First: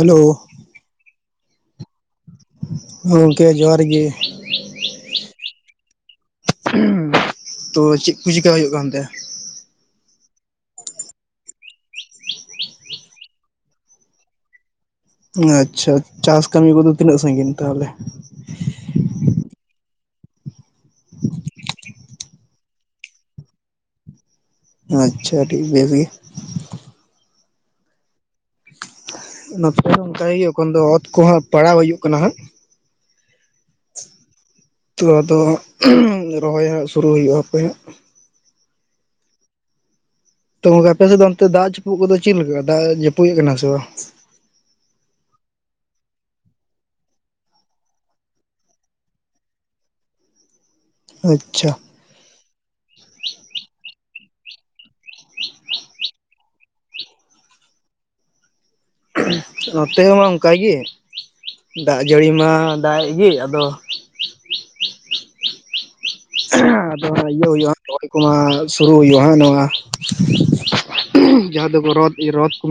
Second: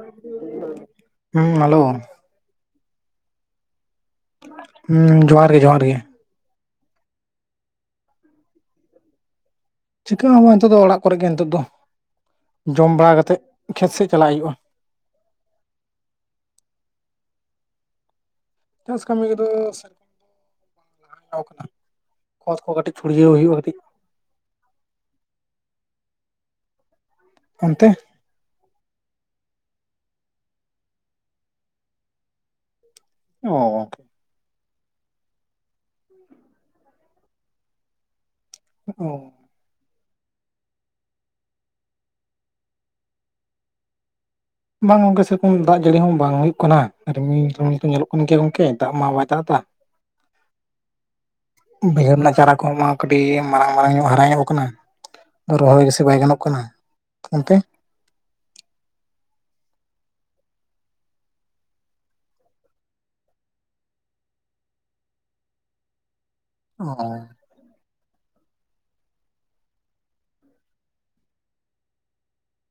Hello ᱮ hello ᱦᱚᱸ ᱜᱚᱝᱠᱮ ᱡᱚᱦᱟᱨ ᱜᱮ ᱦᱩᱸ ᱡᱚᱦᱟᱨᱜᱮ ᱡᱚᱦᱟᱨ ᱜᱮ ᱩᱦ ᱛᱳ ᱪᱮᱜ ᱠᱚ ᱪᱤᱠᱟ ᱦᱚᱭᱳᱜ ᱠᱟᱱ ᱛᱮ ᱪᱤᱠᱟᱹ ᱦᱚ ᱵᱟᱝ ᱱᱤᱛᱚᱜ ᱫᱚ ᱚᱲᱟᱜ ᱠᱚᱨᱮ ᱜᱮ ᱱᱤᱛᱚᱜ ᱫᱚ ᱡᱚᱢ ᱵᱟᱲᱟ ᱠᱟᱛᱮᱫ ᱠᱷᱮᱛ ᱥᱮᱜ ᱪᱟᱞᱟᱜ ᱦᱩᱭᱩᱜᱼᱟ ᱦᱩᱸ ᱟᱪᱪᱷᱟ ᱪᱟᱥ ᱠᱟᱹᱢᱤ ᱠᱚᱫᱚ ᱛᱤᱱᱟᱹᱜ ᱥᱟᱺᱜᱤᱧ ᱛᱟᱦᱚᱞᱮ ᱪᱟᱥ ᱠᱟᱹᱢᱤ ᱠᱚ ᱫᱚ ᱥᱮᱜ ᱚᱠ ᱚᱛ ᱠᱚ ᱠᱟᱹᱴᱤᱡ ᱯᱷᱩᱨᱭᱟᱹᱭ ᱦᱩᱭᱩᱜᱼᱟ ᱠᱟᱹᱴᱤᱡ ᱟᱪᱪᱷᱟ ᱟᱹᱰᱤ ᱵᱮᱥ ᱜᱮ ᱚᱱᱛᱮ ᱱᱚᱛᱮ ᱫᱚ ᱚᱱᱠᱟᱜᱮ ᱮᱱᱠᱷᱟᱱ ᱫᱚ ᱚᱛ ᱠᱚᱦᱚᱸ ᱯᱟᱲᱟᱣ ᱦᱩᱭᱩᱜ ᱠᱟᱱᱟ ᱦᱟᱸᱜ ᱚᱻ ᱛᱩ ᱟᱫᱚ ᱩᱱᱤ ᱨᱚᱦᱚᱭ ᱦᱟᱸᱜ ᱥᱩᱨᱩ ᱦᱩᱭᱩᱜᱼᱟ ᱦᱟᱯᱮ ᱦᱟᱸᱜ ᱚ ᱛᱚ ᱜᱚᱢᱠᱮ ᱟᱯᱮ ᱥᱮᱫ ᱫᱚ ᱚᱱᱛᱮ ᱫᱟᱜ ᱡᱟ. ᱯᱩᱫ ᱠᱚᱫᱚ ᱪᱮᱜ ᱞᱮᱠᱟ ᱫᱟᱜ ᱡᱟᱹᱯᱩᱜ ᱮ ᱠᱟᱱᱟ ᱥᱮ ᱵᱟᱝ ᱵᱟᱝ ᱜᱚᱝᱠᱮ ᱥᱮᱨᱚᱠᱚᱢ ᱫᱟᱜ ᱡᱟᱹᱲᱤ ᱦᱚᱸ ᱵᱟᱝ ᱦᱩᱭᱩᱜ ᱠᱟᱱᱟ ᱨᱤᱢᱤᱞ ᱨᱤᱢᱤᱞ ᱧᱮᱞᱚᱜ ᱠᱟᱱᱟ ᱜᱚᱝᱠᱮ ᱜᱚᱝᱠᱮ ᱫᱟᱜ ᱢᱟ ᱵᱟᱭ ᱫᱟᱜ ᱫᱟ ᱟᱪᱪᱷᱟ ᱵᱟᱹᱭᱦᱟᱹᱲ ᱨᱮᱱᱟᱜ ᱪᱟᱨᱟ ᱠᱚᱦᱚᱸ ᱢᱟ ᱠᱟᱹᱴᱤᱡ ᱢᱟᱨᱟᱝ ᱢᱟᱨᱟᱝ ᱧᱚᱜ ᱦᱟᱨᱟ ᱧᱮᱞᱚᱜ ᱠᱟᱱᱟ ᱨᱚᱦᱚᱭ ᱜᱮᱥᱮ ᱵᱟᱭ ᱜᱟᱱᱚᱜ ᱠᱟᱱᱟ ᱚᱱᱛᱮ ᱱᱚᱛᱮ ᱦᱚ ᱚᱱᱠᱟ ᱜᱤ ᱫᱟᱜ ᱡᱟᱹᱲᱤ ᱢᱟ ᱫᱟᱜᱮᱜ ᱜᱤ ᱟᱫᱚ ᱚ ᱟᱫᱚ ᱤᱭᱟᱹ ᱦᱩᱭᱩᱜᱼᱟ ᱚᱭ ᱠᱚᱢᱟ ᱥᱩᱨᱩ ᱦᱩᱭᱩᱜᱼᱟ ᱦᱟᱜ ᱱᱚᱣᱟ ᱡᱟᱦᱟᱸ ᱫᱚᱠᱚ ᱨᱚᱛ ᱨᱚᱛ ᱠᱚ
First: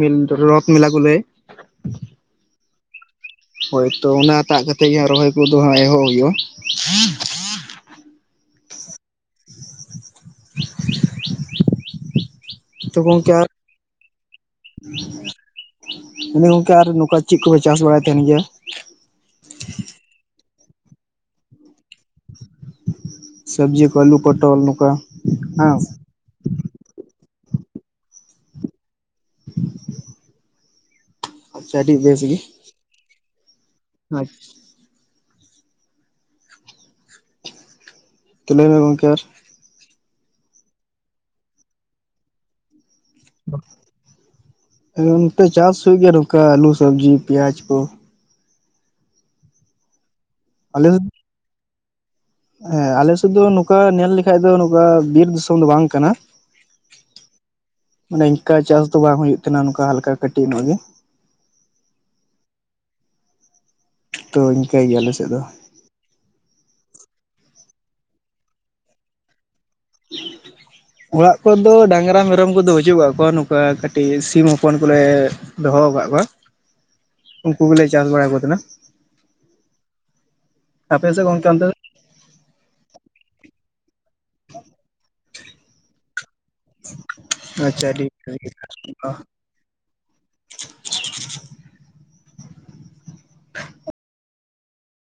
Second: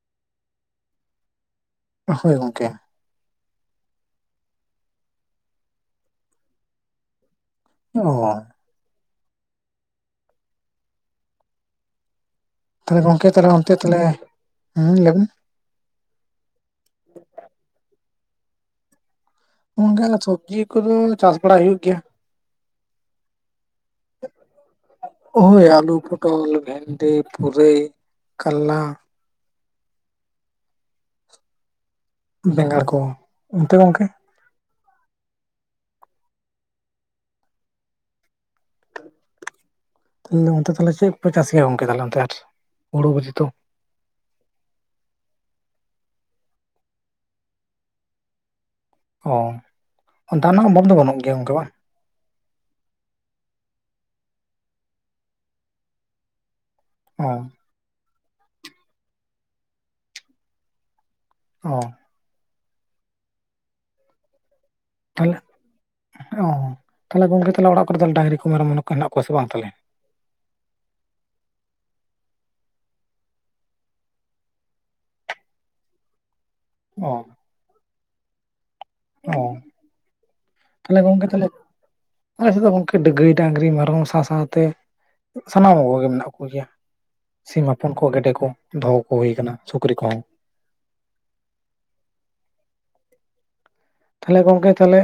ᱨᱚᱛ ᱢᱮᱞᱟ ᱠᱚ ᱞᱟᱹᱭ ᱦᱳᱭ ᱜᱚᱝᱠᱮ ᱦᱳᱭᱛᱚ ᱚᱱᱟ ᱴᱟᱜ ᱠᱟᱛᱮᱜ ᱜᱮ ᱦᱟᱸᱜ ᱨᱚᱦᱚᱭ ᱠᱚᱫᱚ ᱦᱟᱸᱜ ᱮᱦᱚᱜ ᱦᱩᱭᱩᱜᱼᱟ ᱚ ᱛᱚ ᱛᱟᱦᱞᱮ ᱜᱚᱝᱠᱮ ᱟᱨ ᱛᱟᱦᱞᱮ ᱚᱱᱛᱮ ᱛᱟᱦᱞᱮ ᱦᱩᱸ ᱞᱟᱹᱭ ᱵᱤᱱ [inaudible] ᱜᱚᱝᱠᱮ ᱟᱨ ᱱᱚᱝᱠᱟ ᱪᱤᱜ ᱠᱚᱯᱮ ᱪᱟᱥ ᱵᱟᱲᱟᱭ ᱛᱟᱦᱮᱱ ᱜᱮᱭᱟ ᱩᱱ ᱜᱟᱞᱟᱠ ᱥᱚᱵᱽᱡᱤ ᱠᱚᱫᱚ ᱪᱟᱥ ᱵᱟᱲᱟᱭ ᱦᱩᱭᱩᱜ ᱜᱮᱭᱟ ᱥᱚᱵᱽᱡᱤ ᱠᱚ ᱟᱞᱩ ᱯᱚᱴᱚᱞ ᱱᱚᱝᱠᱟ ᱳᱭ ᱦᱟᱹ ᱟᱹᱞᱩ ᱯᱚᱴᱚᱞ ᱵᱷᱮᱱᱰᱤ ᱯᱩᱨᱟᱹᱭ ᱠᱟᱹᱞᱞᱟ ᱟᱪᱪᱷᱟ ᱟᱹᱰᱤ ᱵᱮᱥ ᱜᱮ ᱵᱮᱸᱜᱟᱲ ᱠᱚ ᱚᱱᱛᱮ ᱜᱚᱝᱠᱮ ᱟᱯᱷ [unintelligible] ᱛᱚ [unintelligible] ᱞᱟᱹᱭ ᱢᱮ ᱜᱚᱢᱠᱮ ᱟᱨ ᱚᱱᱛᱮ ᱛᱟᱦᱞᱮ ᱪᱮᱫ ᱠᱚᱯᱮ ᱪᱟᱥ ᱜᱮᱭᱟ ᱜᱚᱝᱠᱮ ᱛᱟᱦᱞᱮ ᱟᱨ ᱦᱩᱲᱩ ᱱᱚᱛᱮ ᱪᱟᱥ ᱦᱩᱭᱩᱜ ᱜᱮᱭᱟ ᱱᱚᱝᱠᱟ ᱟᱞᱩ ᱥᱚᱵᱽᱡᱤ ᱯᱮᱸᱭᱟᱡᱽ ᱠᱚ ᱚ ᱫᱟᱜ ᱨᱮᱱᱟᱜ ᱚᱵᱷᱟᱵᱽ ᱟᱞᱮ ᱫᱚ ᱵᱟᱹᱱᱩᱜ ᱜᱮᱭᱟ ᱚᱱᱠᱟ ᱵᱟᱝ ᱦᱮᱸ ᱟᱞᱮ ᱥᱮᱫ ᱫᱚ ᱱᱚᱝᱠᱟ ᱧᱮᱞ ᱞᱮᱠᱷᱟᱡ ᱫᱚ ᱱᱚᱝᱠᱟ ᱵᱤᱨ ᱫᱤᱥᱚᱢ ᱫᱚ ᱵᱟᱝ ᱠᱟᱱᱟ ᱦᱸᱚ [unintelligible] ᱢᱟᱱᱮ ᱤᱱᱠᱟ ᱪᱟᱥ ᱫᱚ ᱵᱟᱝ ᱦᱩᱭᱩᱜ ᱠᱟᱱᱟ ᱱᱚᱝᱠᱟ ᱦᱟᱞᱠᱟ ᱠᱟᱹᱴᱤᱡ ᱧᱚᱜ ᱜᱮ ᱚ ᱛᱚ ᱤᱱᱠᱟᱹ ᱜᱮᱭᱟ ᱟᱞᱮᱥᱮᱫ ᱫᱚ ᱚᱻ ᱛᱟᱦᱚᱞᱮ ᱜᱚᱝᱠᱮ ᱛᱟᱦᱞᱮ ᱚᱲᱟᱜ ᱠᱚᱨᱮ ᱰᱟᱝᱨᱤ ᱠᱚ ᱢᱮᱨᱚᱢ ᱠᱚ ᱦᱮᱱᱟᱜ ᱠᱚᱣᱟ ᱥᱮ ᱵᱟᱝ ᱛᱟᱦᱚᱞᱮ ᱦ [unintelligible] ᱚᱲᱟᱜ ᱠᱚ ᱫᱚ ᱰᱟᱝᱨᱟ ᱢᱮᱨᱚᱢ ᱠᱚᱫᱚ ᱵᱟᱹᱪᱩᱜ ᱟᱠᱟᱫ ᱠᱚᱣᱟ ᱱᱚᱝᱠᱟ ᱠᱟᱹᱴᱤᱡ ᱥᱤᱢ ᱦᱚᱯᱚᱱ ᱠᱚᱞᱮ ᱫᱚᱦᱚ ᱟᱠᱟᱫ ᱠᱚᱣᱟ ᱚ ᱩᱱᱠᱩ ᱜᱮᱞᱮ ᱪᱟᱥ ᱵᱟᱲᱟ ᱟᱠᱚ ᱛᱟᱦᱮᱱᱟ ᱚ ᱛᱟᱦᱮᱞᱮ ᱟᱯᱮ ᱥᱮᱫ ᱜᱚᱝᱠᱮ ᱛᱟᱦᱞᱮ ᱚᱱᱛᱮ ᱫᱚ ᱟᱞᱮ ᱥᱮᱫ ᱫᱚ ᱜᱚᱢᱠᱮ ᱜᱟᱹᱭ ᱰᱟᱝᱨᱤ ᱢᱮᱨᱚᱢ ᱥᱟᱶ ᱥᱟᱶᱛᱮ ᱥᱟᱱᱟᱢ ᱠᱚᱜᱮ ᱢᱮᱱᱟᱜ ᱠᱚᱣᱟ ᱜᱮ ᱥᱤᱢ ᱟᱪᱪᱷᱟ ᱦᱚᱯᱚᱱ ᱟᱹᱰᱤ ᱠᱚ ᱜᱮᱰᱮ ᱠᱚ ᱵᱷᱟᱹᱜᱤ ᱫᱚᱦᱚ ᱠᱚ ᱦᱩᱭ ᱟᱠᱟᱱᱟ ᱥᱩᱠᱨᱤ ᱠᱚᱦᱚᱸ ᱛᱟᱦᱞᱮ ᱜᱚᱝᱠᱮ ᱛᱟᱦᱚᱞᱮ